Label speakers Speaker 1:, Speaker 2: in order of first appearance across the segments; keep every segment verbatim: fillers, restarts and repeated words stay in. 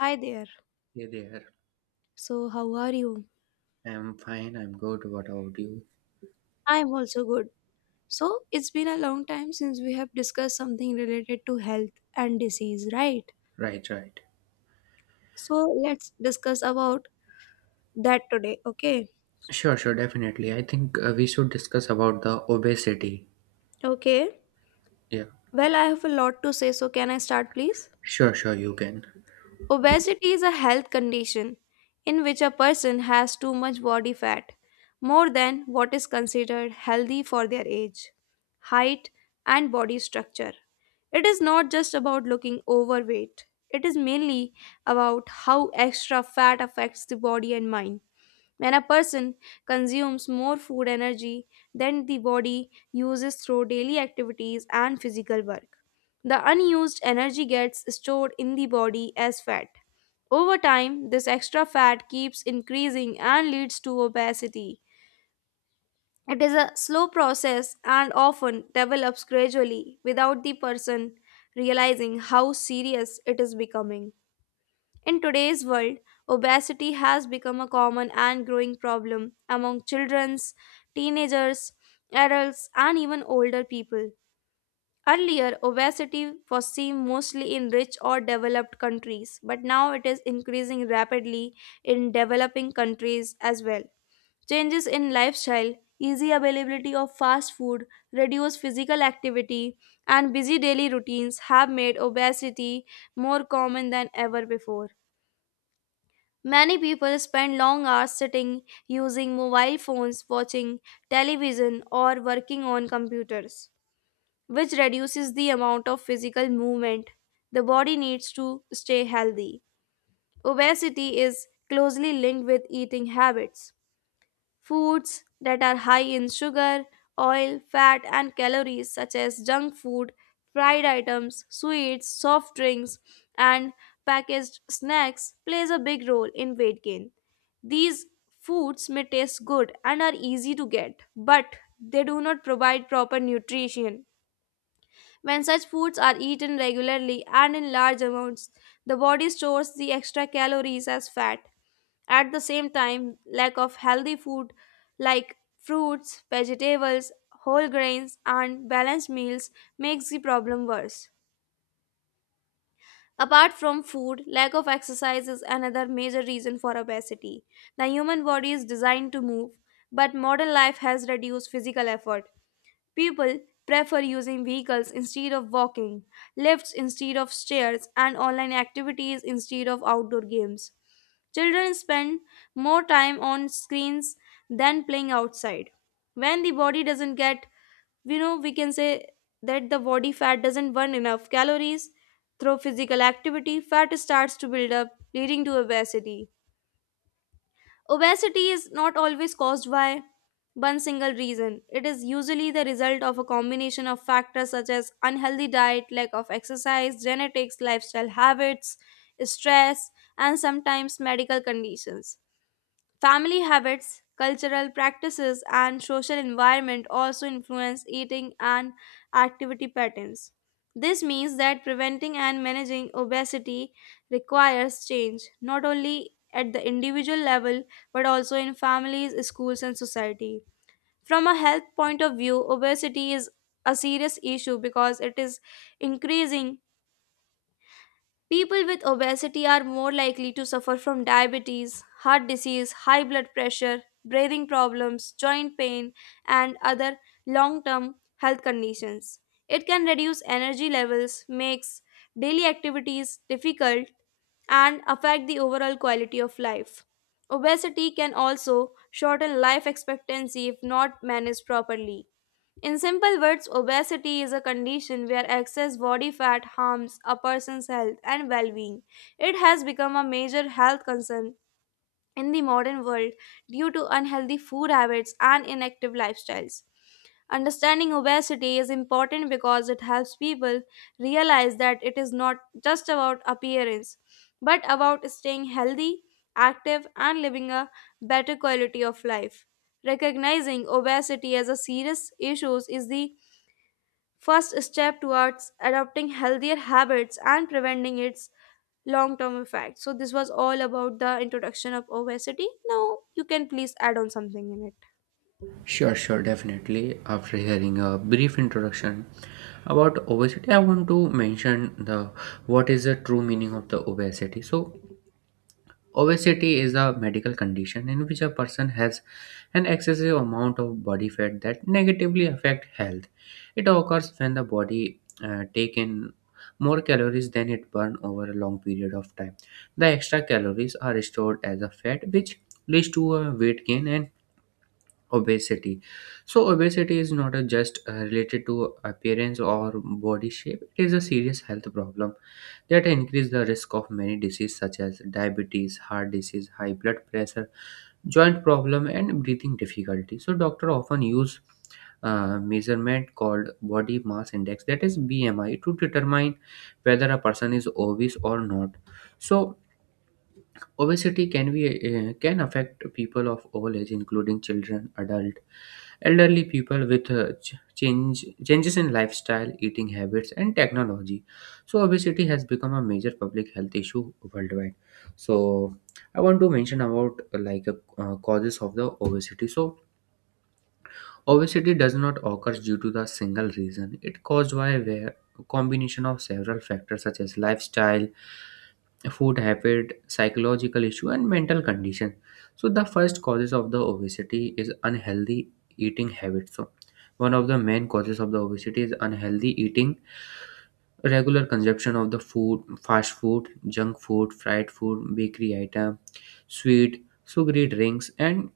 Speaker 1: Hi there.
Speaker 2: Hey there.
Speaker 1: So, how are you?
Speaker 2: I'm fine. I'm good. What about you?
Speaker 1: I'm also good. So, it's been a long time since we have discussed something related to health and disease, right?
Speaker 2: Right, right.
Speaker 1: So, let's discuss about that today, okay?
Speaker 2: Sure, sure, definitely. I think uh, we should discuss about the obesity.
Speaker 1: Okay.
Speaker 2: Yeah.
Speaker 1: Well, I have a lot to say, so can I start, please?
Speaker 2: Sure, sure, you can.
Speaker 1: Obesity is a health condition in which a person has too much body fat, more than what is considered healthy for their age, height, and body structure. It is not just about looking overweight, it is mainly about how extra fat affects the body and mind. When a person consumes more food energy than the body uses through daily activities and physical work, the unused energy gets stored in the body as fat. Over time, this extra fat keeps increasing and leads to obesity. It is a slow process and often develops gradually without the person realizing how serious it is becoming. In today's world, obesity has become a common and growing problem among children, teenagers, adults, and even older people. Earlier, obesity was seen mostly in rich or developed countries, but now it is increasing rapidly in developing countries as well. Changes in lifestyle, easy availability of fast food, reduced physical activity, and busy daily routines have made obesity more common than ever before. Many people spend long hours sitting, using mobile phones, watching television, or working on computers, which reduces the amount of physical movement the body needs to stay healthy. Obesity is closely linked with eating habits. Foods that are high in sugar, oil, fat, and calories, such as junk food, fried items, sweets, soft drinks, and packaged snacks, plays a big role in weight gain. These foods may taste good and are easy to get, but they do not provide proper nutrition. When such foods are eaten regularly and in large amounts, the body stores the extra calories as fat. At the same time, lack of healthy food like fruits, vegetables, whole grains, and balanced meals makes the problem worse. Apart from food, lack of exercise is another major reason for obesity. The human body is designed to move, but modern life has reduced physical effort. People prefer using vehicles instead of walking, lifts instead of stairs, and online activities instead of outdoor games. Children spend more time on screens than playing outside. When the body doesn't get, you know, we can say that the body fat doesn't burn enough calories through physical activity, fat starts to build up, leading to obesity. Obesity is not always caused by one single reason. It is usually the result of a combination of factors such as unhealthy diet, lack of exercise, genetics, lifestyle habits, stress, and sometimes medical conditions. Family habits, cultural practices, and social environment also influence eating and activity patterns. This means that preventing and managing obesity requires change, not only at the individual level, but also in families, schools, and society. From a health point of view, obesity is a serious issue because it is increasing. People with obesity are more likely to suffer from diabetes, heart disease, high blood pressure, breathing problems, joint pain, and other long term health conditions. It can reduce energy levels, makes daily activities difficult, and affect the overall quality of life. Obesity can also shorten life expectancy if not managed properly. In simple words, obesity is a condition where excess body fat harms a person's health and well being. It has become a major health concern in the modern world due to unhealthy food habits and inactive lifestyles. Understanding obesity is important because it helps people realize that it is not just about appearance, but about staying healthy, active, and living a better quality of life. Recognizing obesity as a serious issue is the first step towards adopting healthier habits and preventing its long term effect. So this was all about the introduction of obesity. Now you can please add on something in it.
Speaker 2: Sure, sure, definitely. After hearing a brief introduction about obesity, I want to mention the what is the true meaning of the obesity. So, obesity is a medical condition in which a person has an excessive amount of body fat that negatively affect health. It occurs when the body uh, take in more calories than it burn over a long period of time. The extra calories are stored as a fat, which leads to a weight gain and obesity. So obesity is not a just uh, related to appearance or body shape. It is a serious health problem that increase the risk of many diseases such as diabetes, heart disease, high blood pressure, joint problem, and breathing difficulty. So doctor often use uh, measurement called body mass index, that is BMI, to determine whether a person is obese or not. So obesity can be uh, can affect people of all age, including children, adult, elderly people, with uh, ch- change, changes in lifestyle, eating habits, and technology. So, obesity has become a major public health issue worldwide. So, I want to mention about uh, like uh, causes of the obesity. So, obesity does not occur due to the single reason. It caused by a combination of several factors such as lifestyle, food habit, psychological issue, and mental condition. So the first causes of the obesity is unhealthy eating habits. So one of the main causes of the obesity is unhealthy eating, regular consumption of the food, fast food, junk food, fried food, bakery item, sweet, sugary drinks, and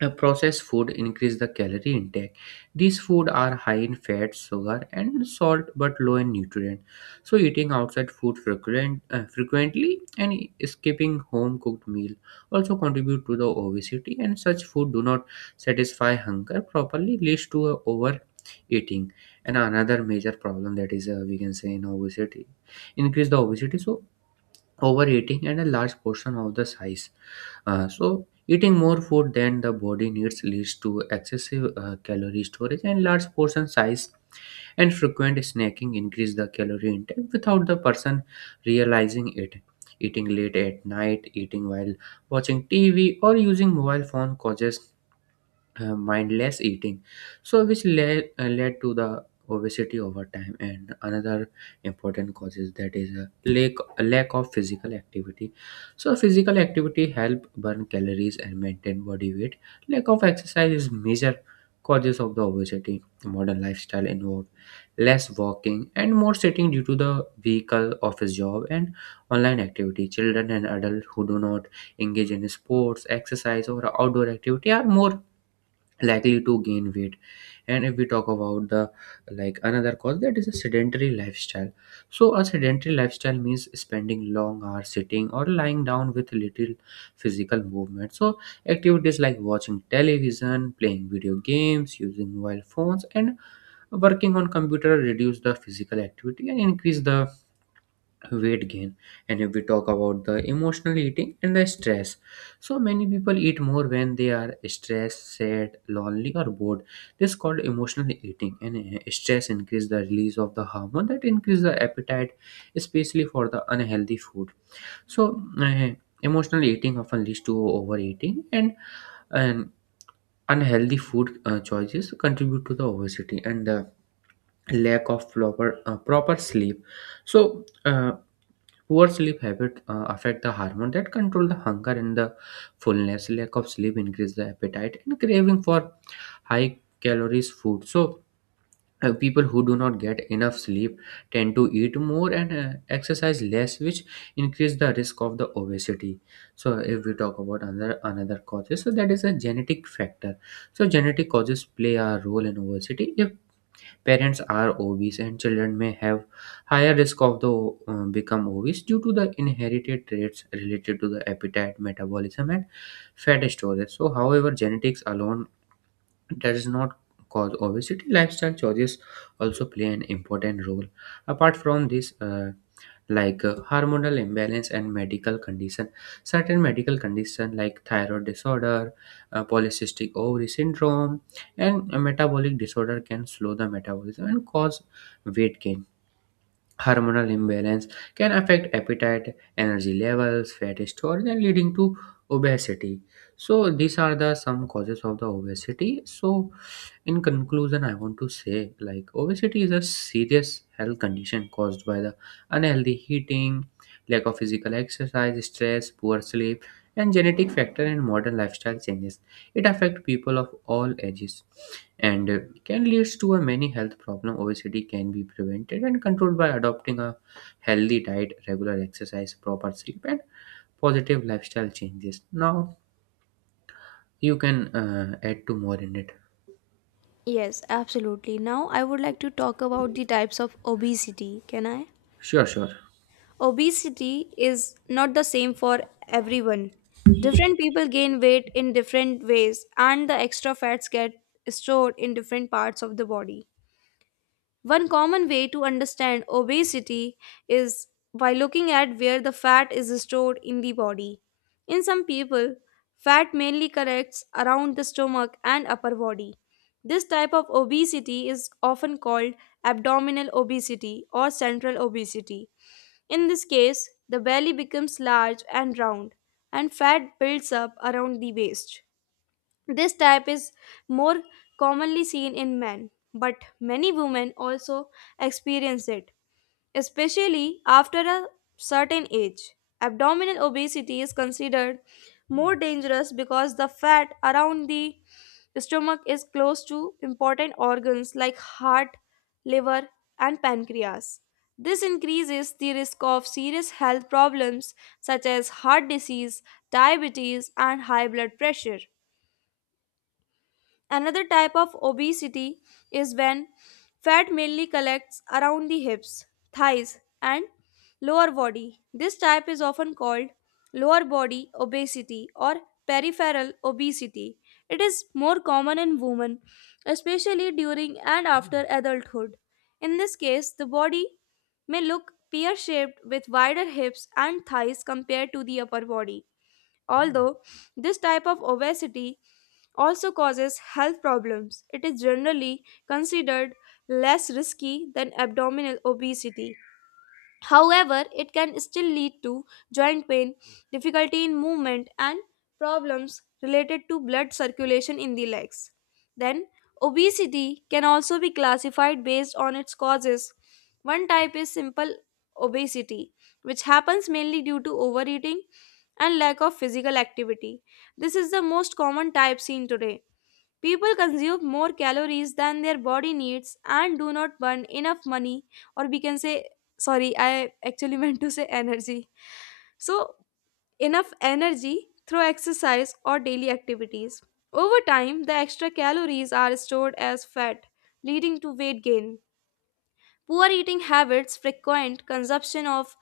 Speaker 2: uh, processed food increase the calorie intake. These food are high in fat, sugar, and salt, but low in nutrient. So eating outside food frequent, uh, frequently and skipping home cooked meal also contribute to the obesity, and such food do not satisfy hunger properly, leads to uh, overeating. And another major problem that is, uh, we can say in obesity, increase the obesity, so overeating and a large portion of the size. Uh, so, eating more food than the body needs leads to excessive uh, calorie storage, and large portion size and frequent snacking increase the calorie intake without the person realizing it. Eating late at night, eating while watching T V, or using mobile phone causes uh, mindless eating, so which led, uh, led to the obesity over time. And another important causes that is a lack, a lack of physical activity. So physical activity help burn calories and maintain body weight. Lack of exercise is major causes of the obesity. Modern lifestyle involve less walking and more sitting due to the vehicle, office job, and online activity. Children and adults who do not engage in sports, exercise, or outdoor activity are more likely to gain weight. And if we talk about the like another cause, that is a sedentary lifestyle. So a sedentary lifestyle means spending long hours sitting or lying down with little physical movement. So activities like watching television, playing video games, using mobile phones, and working on computer reduce the physical activity and increase the weight gain. And if we talk about the emotional eating and the stress, so many people eat more when they are stressed, sad, lonely, or bored. This is called emotional eating. And uh, stress increase the release of the hormone that increase the appetite, especially for the unhealthy food. So uh, emotional eating often leads to overeating and and unhealthy food uh, choices contribute to the obesity, and the lack of proper uh, proper sleep. So uh, poor sleep habits uh, affect the hormone that control the hunger and the fullness. Lack of sleep increase the appetite and craving for high calories food. So uh, people who do not get enough sleep tend to eat more and uh, exercise less, which increase the risk of the obesity. So if we talk about another another causes, so that is a genetic factor. So genetic causes play a role in obesity. If parents are obese, and children may have higher risk of the uh, become obese due to the inherited traits related to the appetite, metabolism, and fat storage. So, however, genetics alone does not cause obesity. Lifestyle choices also play an important role. Apart from this, uh, like uh, hormonal imbalance and medical condition, certain medical condition like thyroid disorder, uh, polycystic ovary syndrome, and metabolic disorder can slow the metabolism and cause weight gain. Hormonal imbalance can affect appetite, energy levels, fat storage, and leading to obesity. So these are the some causes of the obesity. So in conclusion, I want to say like obesity is a serious health condition caused by the unhealthy eating, lack of physical exercise, stress, poor sleep, and genetic factor and modern lifestyle changes. It affects people of all ages, and uh, can lead to a many health problem. Obesity can be prevented and controlled by adopting a healthy diet, regular exercise, proper sleep, and positive lifestyle changes. Now you can uh, add to more in it.
Speaker 1: Yes, absolutely. Now I would like to talk about the types of obesity. Can I?
Speaker 2: Sure, sure.
Speaker 1: Obesity is not the same for everyone. Different people gain weight in different ways and the extra fats get stored in different parts of the body. One common way to understand obesity is by looking at where the fat is stored in the body. In some people, fat mainly collects around the stomach and upper body. This type of obesity is often called abdominal obesity or central obesity. In this case, the belly becomes large and round, and fat builds up around the waist. This type is more commonly seen in men, but many women also experience it, especially after a certain age. Abdominal obesity is considered more dangerous because the fat around the stomach is close to important organs like heart, liver, and pancreas. This increases the risk of serious health problems such as heart disease, diabetes, and high blood pressure. Another type of obesity is when fat mainly collects around the hips, thighs, and lower body. This type is often called lower body obesity or peripheral obesity. It is more common in women, especially during and after adulthood. In this case, the body may look pear shaped with wider hips and thighs compared to the upper body. Although this type of obesity also causes health problems, it is generally considered less risky than abdominal obesity. However, it can still lead to joint pain, difficulty in movement, and problems related to blood circulation in the legs. Then, obesity can also be classified based on its causes. One type is simple obesity, which happens mainly due to overeating and lack of physical activity. This is the most common type seen today. People consume more calories than their body needs and do not burn enough money, or we can say, sorry, I actually meant to say energy. So, enough energy through exercise or daily activities. Over time, the extra calories are stored as fat, leading to weight gain. Poor eating habits, frequent consumption of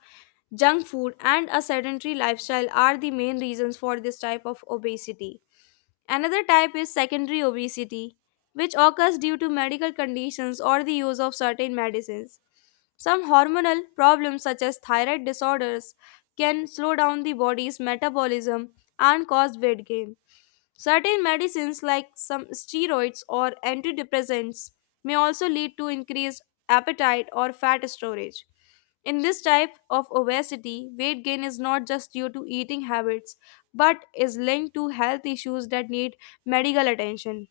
Speaker 1: junk food, and a sedentary lifestyle are the main reasons for this type of obesity. Another type is secondary obesity, which occurs due to medical conditions or the use of certain medicines. Some hormonal problems, such as thyroid disorders, can slow down the body's metabolism and cause weight gain. Certain medicines, like some steroids or antidepressants, may also lead to increased appetite or fat storage. In this type of obesity, weight gain is not just due to eating habits but is linked to health issues that need medical attention.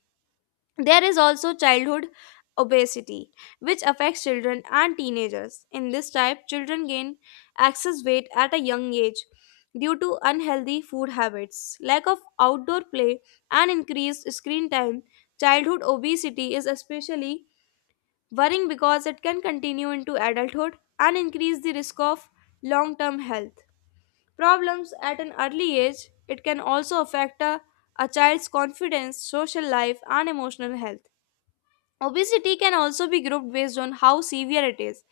Speaker 1: There is also childhood obesity, which affects children and teenagers. In this type, children gain excess weight at a young age due to unhealthy food habits, lack of outdoor play, and increased screen time. Childhood obesity is especially worrying because it can continue into adulthood and increase the risk of long term health problems at an early age. It can also affect a, a child's confidence, social life, and emotional health. Obesity can also be grouped based on how severe it is.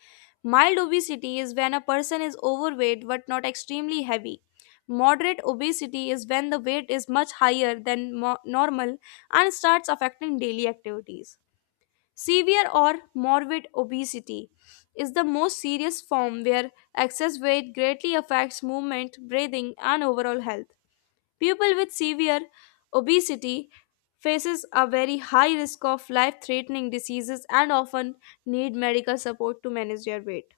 Speaker 1: Mild obesity is when a person is overweight but not extremely heavy. Moderate obesity is when the weight is much higher than mo- normal and starts affecting daily activities. Severe or morbid obesity is the most serious form where excess weight greatly affects movement, breathing, and overall health. People with severe obesity faces a very high risk of life-threatening diseases and often need medical support to manage their weight.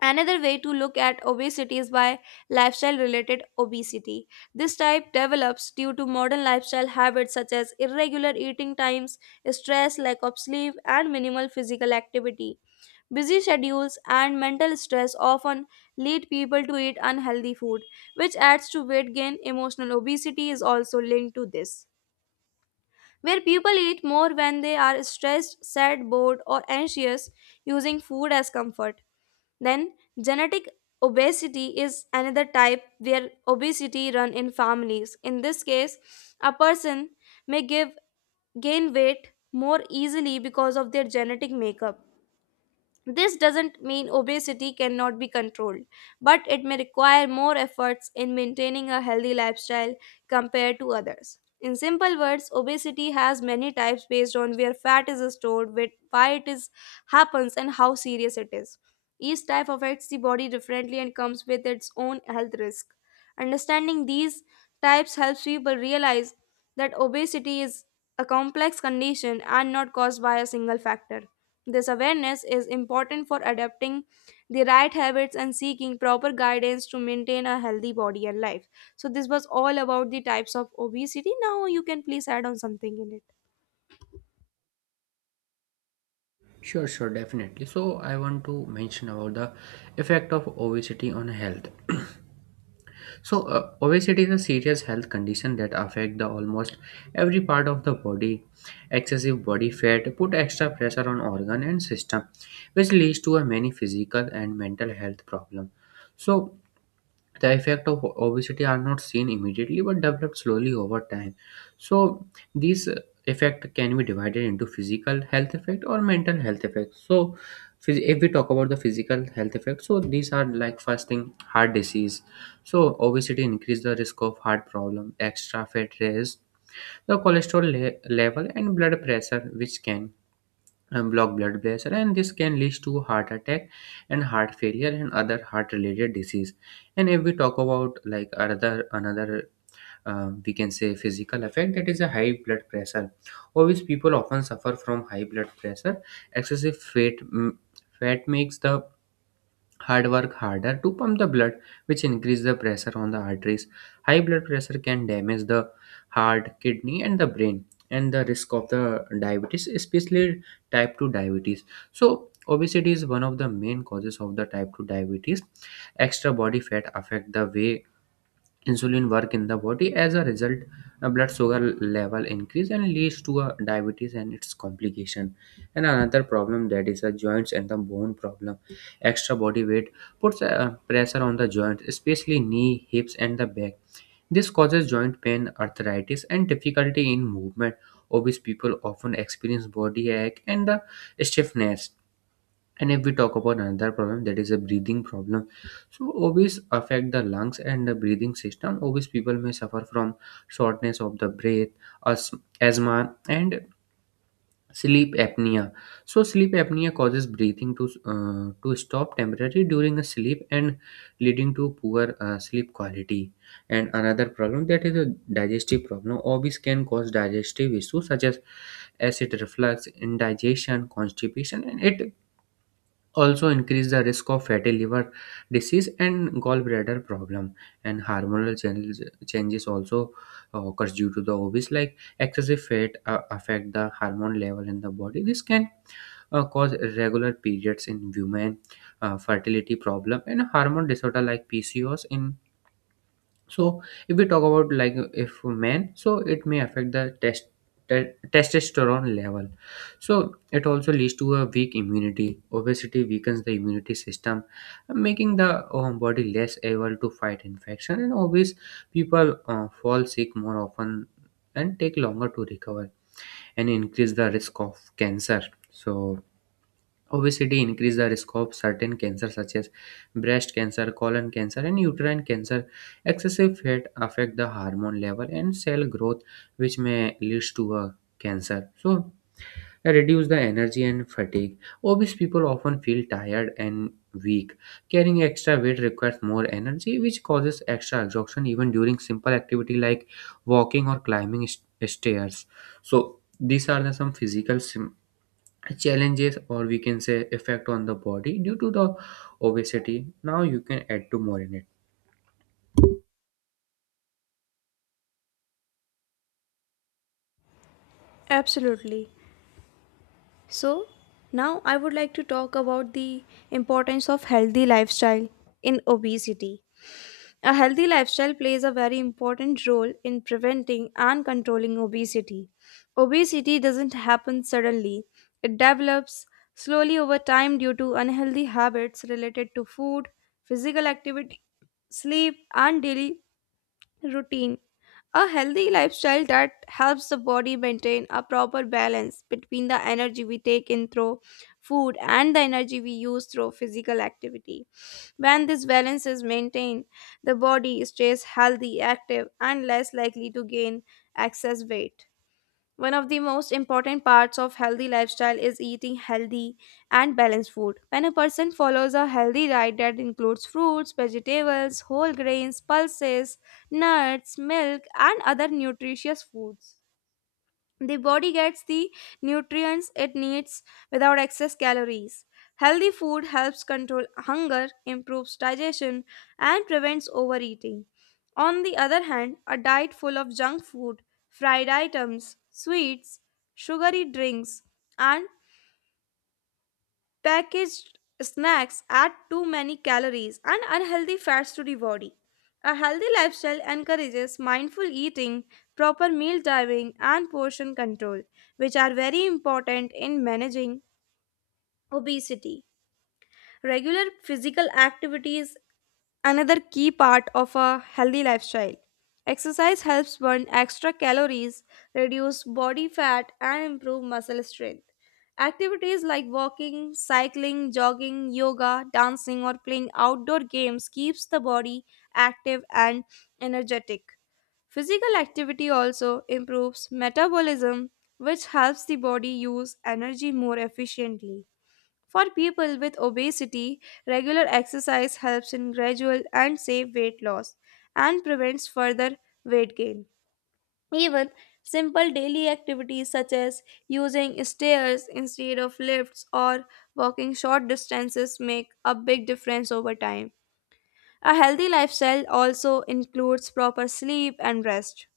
Speaker 1: Another way to look at obesity is by lifestyle related obesity. This type develops due to modern lifestyle habits such as irregular eating times, stress, lack of sleep, and minimal physical activity. Busy schedules and mental stress often lead people to eat unhealthy food, which adds to weight gain. Emotional obesity is also linked to this, where people eat more when they are stressed, sad, bored, or anxious, using food as comfort. Then, genetic obesity is another type where obesity run in families. In this case, a person may give gain weight more easily because of their genetic makeup. This doesn't mean obesity cannot be controlled, but it may require more efforts in maintaining a healthy lifestyle compared to others. In simple words, obesity has many types based on where fat is stored, where- why it is happens, and how serious it is. Each type affects the body differently and comes with its own health risk. Understanding these types helps people realize that obesity is a complex condition and not caused by a single factor. This awareness is important for adapting the right habits and seeking proper guidance to maintain a healthy body and life. So, this was all about the types of obesity. Now, you can please add on something in it.
Speaker 2: Sure, sure, definitely. So, I want to mention about the effect of obesity on health. So, uh, obesity is a serious health condition that affect the almost every part of the body. Excessive body fat put extra pressure on organ and system, which leads to a many physical and mental health problem. So, the effect of obesity are not seen immediately but develop slowly over time. So these uh, effect can be divided into physical health effect or mental health effect. So phys- if we talk about the physical health effect, so these are like first thing, heart disease. So obesity increase the risk of heart problem. Extra fat raise the cholesterol le- level and blood pressure, which can and block blood vessel, and this can lead to heart attack and heart failure and other heart related disease. And if we talk about like other another, uh, we can say physical effect, that is a high blood pressure. Obvious people often suffer from high blood pressure. Excessive fat mm, fat makes the hard work harder to pump the blood, which increase the pressure on the arteries. High blood pressure can damage the heart, kidney, and the brain. And the risk of the diabetes, especially type two diabetes. So obesity is one of the main causes of the type two diabetes. Extra body fat affect the way insulin work in the body. As a result, uh, blood sugar level increase and leads to a diabetes and its complication. And another problem, that is the joints and the bone problem. Extra body weight puts uh, pressure on the joints, especially knee, hips, and the back. This causes joint pain, arthritis, and difficulty in movement. Obese people often experience body ache and the stiffness. And if we talk about another problem, that is a breathing problem. So obese affect the lungs and the breathing system. Obese people may suffer from shortness of the breath, as- asthma, and sleep apnea. So sleep apnea causes breathing to uh, to stop temporarily during a sleep and leading to poor uh, sleep quality. And another problem, that is a digestive problem. Obese can cause digestive issues such as acid reflux, indigestion, constipation, and it also increase the risk of fatty liver disease and gallbladder problem. And hormonal changes changes also uh, occurs due to the obese. Like excessive fat uh, affect the hormone level in the body. This can uh, cause irregular periods in women, uh, fertility problem and hormone disorder like PCOS in. So if we talk about like if men, so it may affect the test te- testosterone level. So it also leads to a weak immunity. Obesity weakens the immunity system, making the um, body less able to fight infection, and obese people uh, fall sick more often and take longer to recover, and increase the risk of cancer. So obesity increases the risk of certain cancers such as breast cancer, colon cancer, and uterine cancer. Excessive fat affect the hormone level and cell growth, which may lead to a cancer. So, reduce the energy and fatigue. Obese people often feel tired and weak. Carrying extra weight requires more energy, which causes extra exhaustion even during simple activity like walking or climbing st- stairs. So, these are the some physical sim- challenges, or we can say effect on the body due to the obesity. Now you can add to more in it.
Speaker 1: Absolutely. So, now I would like to talk about the importance of healthy lifestyle in obesity. A healthy lifestyle plays a very important role in preventing and controlling obesity. Obesity doesn't happen suddenly, it develops slowly over time due to unhealthy habits related to food, physical activity, sleep, and daily routine. A healthy lifestyle that helps the body maintain a proper balance between the energy we take in through food and the energy we use through physical activity. When this balance is maintained, the body stays healthy, active, and less likely to gain excess weight. One of the most important parts of healthy lifestyle is eating healthy and balanced food. When a person follows a healthy diet that includes fruits, vegetables, whole grains, pulses, nuts, milk, and other nutritious foods, the body gets the nutrients it needs without excess calories. Healthy food helps control hunger, improves digestion, and prevents overeating. On the other hand, a diet full of junk food, fried items, sweets, sugary drinks, and packaged snacks add too many calories and unhealthy fats to the body. A healthy lifestyle encourages mindful eating, proper meal timing, and portion control, which are very important in managing obesity. Regular physical activities another key part of a healthy lifestyle. Exercise helps burn extra calories, reduce body fat, and improve muscle strength. Activities like walking, cycling, jogging, yoga, dancing, or playing outdoor games keeps the body active and energetic. Physical activity also improves metabolism, which helps the body use energy more efficiently. For people with obesity, regular exercise helps in gradual and safe weight loss and prevents further weight gain. Even simple daily activities such as using stairs instead of lifts or walking short distances make a big difference over time. A healthy lifestyle also includes proper sleep and rest.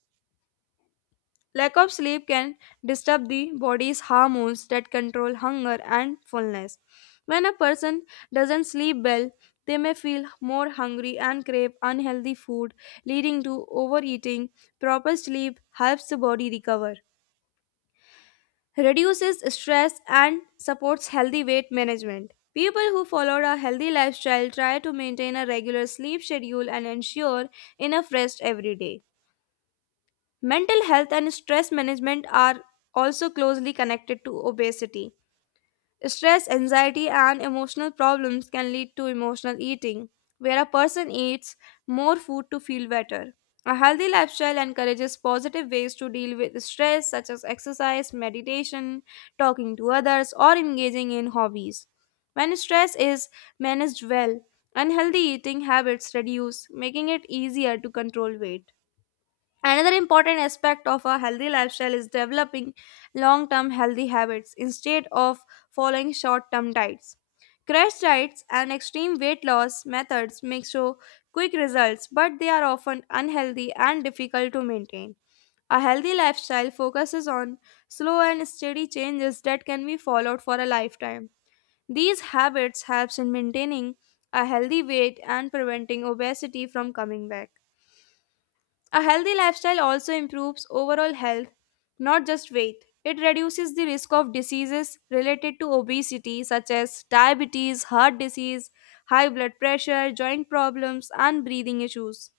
Speaker 1: Lack of sleep can disturb the body's hormones that control hunger and fullness. When a person doesn't sleep well, they may feel more hungry and crave unhealthy food, leading to overeating. Proper sleep helps the body recover, reduces stress, and supports healthy weight management. People who followed a healthy lifestyle try to maintain a regular sleep schedule and ensure enough rest every day. Mental health and stress management are also closely connected to obesity. Stress, anxiety, and emotional problems can lead to emotional eating, where a person eats more food to feel better. A healthy lifestyle encourages positive ways to deal with stress, such as exercise, meditation, talking to others, or engaging in hobbies. When stress is managed well, unhealthy eating habits reduce, making it easier to control weight. Another important aspect of a healthy lifestyle is developing long term healthy habits instead of following short term diets. Crash diets and extreme weight loss methods may show quick results, but they are often unhealthy and difficult to maintain. A healthy lifestyle focuses on slow and steady changes that can be followed for a lifetime. These habits helps in maintaining a healthy weight and preventing obesity from coming back. A healthy lifestyle also improves overall health, not just weight. It reduces the risk of diseases related to obesity, such as diabetes, heart disease, high blood pressure, joint problems, and breathing issues.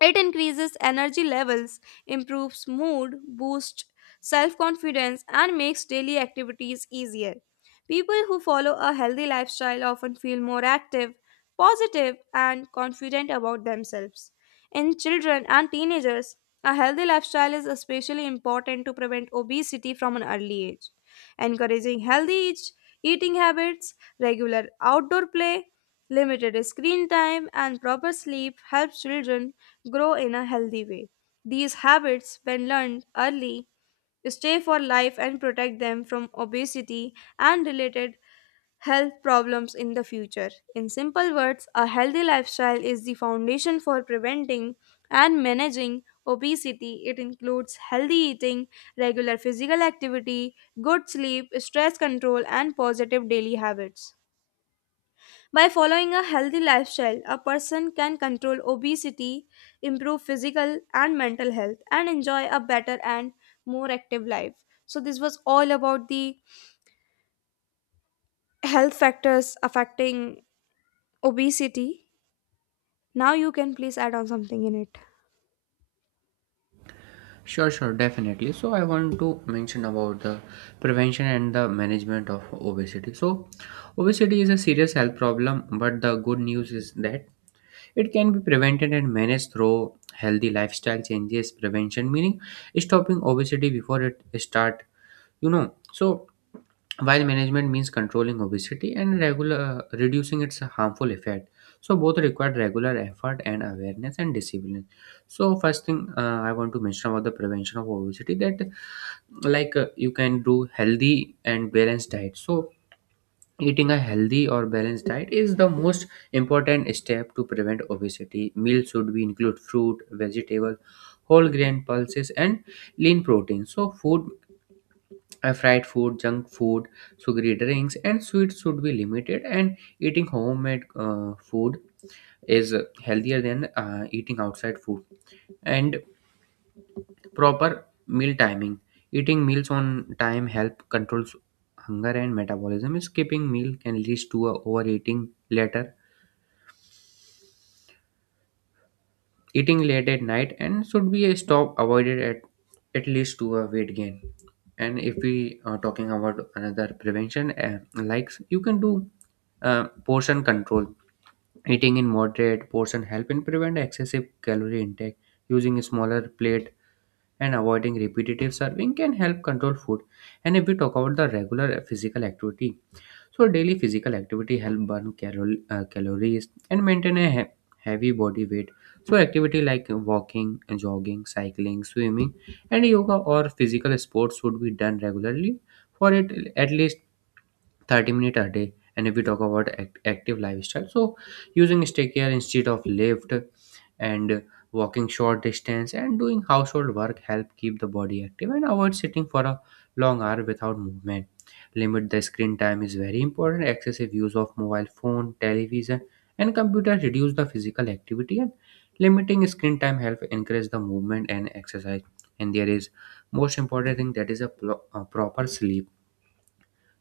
Speaker 1: It increases energy levels, improves mood, boosts self confidence, and makes daily activities easier. People who follow a healthy lifestyle often feel more active, positive, and confident about themselves. In children and teenagers, a healthy lifestyle is especially important to prevent obesity from an early age. Encouraging healthy each- eating habits, regular outdoor play, limited screen time, and proper sleep helps children grow in a healthy way. These habits, when learned early, stay for life and protect them from obesity and related health problems in the future. In simple words, a healthy lifestyle is the foundation for preventing and managing obesity. It includes healthy eating, regular physical activity, good sleep, stress control, and positive daily habits. By following a healthy lifestyle, a person can control obesity, improve physical and mental health, and enjoy a better and more active life. So, this was all about the health factors affecting obesity. Now, you can please add on something in it.
Speaker 2: Sure, sure, definitely. So I want to mention about the prevention and the management of obesity. So obesity is a serious health problem, but the good news is that it can be prevented and managed through healthy lifestyle changes. Prevention meaning stopping obesity before it start, you know so while management means controlling obesity and regular reducing its harmful effect. So both require regular effort and awareness and discipline. So first thing, uh, I want to mention about the prevention of obesity, that like uh, you can do healthy and balanced diet. So eating a healthy or balanced diet is the most important step to prevent obesity. Meals should be include fruit, vegetable, whole grain, pulses, and lean protein. So food, uh, fried food, junk food, sugary drinks, and sweets should be limited. And eating homemade uh, food is healthier than uh, eating outside food. And proper meal timing. Eating meals on time help controls hunger and metabolism. Skipping meal can lead to a overeating later. Eating late at night and should be a stop avoided at at least to a weight gain. And if we are talking about another prevention, uh, like you can do Uh, portion control. Eating in moderate portion help in prevent excessive calorie intake. Using a smaller plate and avoiding repetitive serving can help control food. And if we talk about the regular physical activity, so daily physical activity help burn cal- uh, calories and maintain a he- heavy body weight. So activity like walking, jogging, cycling, swimming, and yoga or physical sports should be done regularly for it at least thirty minutes a day. And if we talk about act- active lifestyle, so using staircase instead of lift and walking short distance and doing household work help keep the body active and avoid sitting for a long hour without movement. Limit the screen time is very important. Excessive use of mobile phone, television, and computer reduce the physical activity, and limiting screen time help increase the movement and exercise. And there is most important thing, that is a, pro- a proper sleep.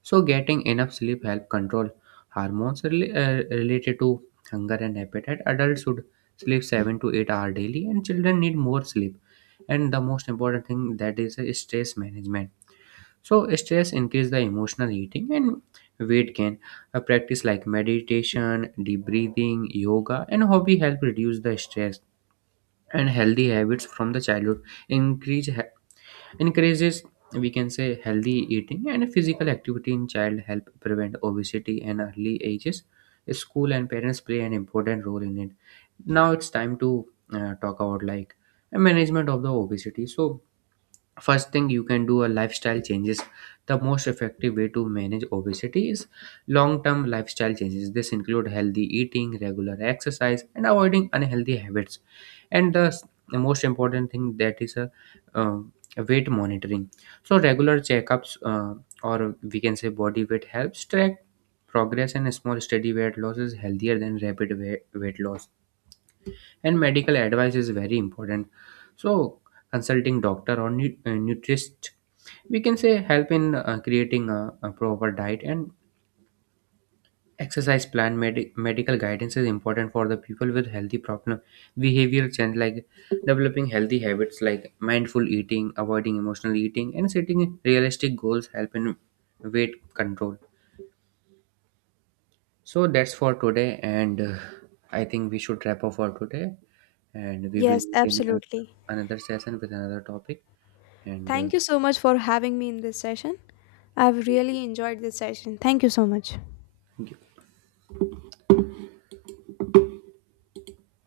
Speaker 2: So, getting enough sleep help control hormones rela- uh, related to hunger and appetite. Adults should sleep seven to eight hours daily, and children need more sleep. And the most important thing, that is uh, stress management. So, stress increase the emotional eating and weight gain. A practice like meditation, deep breathing, yoga, and hobby help reduce the stress. And healthy habits from the childhood increase he- encourages, we can say, healthy eating and physical activity in child help prevent obesity and early ages. School and parents play an important role in it. Now it's time to uh, talk about like management of the obesity. So first thing, you can do a lifestyle changes. The most effective way to manage obesity is long term lifestyle changes. This include healthy eating, regular exercise, and avoiding unhealthy habits. And the, s- the most important thing, that is a, uh, weight monitoring. So regular checkups, uh, or we can say body weight, helps track progress, and small steady weight loss is healthier than rapid weight, weight loss. And medical advice is very important. So consulting doctor or nu- uh, nutritionist, we can say, help in uh, creating a, a proper diet and exercise plan. Medi- medical guidance is important for the people with healthy problem. Behavioral change like developing healthy habits like mindful eating, avoiding emotional eating, and setting realistic goals help in weight control. So that's for today, and uh, I think we should wrap up for today, and we will
Speaker 1: Yes,
Speaker 2: meet in uh,
Speaker 1: absolutely.
Speaker 2: another session with another topic. And uh,
Speaker 1: Thank you so much for having me in this session. I've
Speaker 2: thank you.
Speaker 1: really enjoyed this session. Thank you so much.
Speaker 2: Thank you.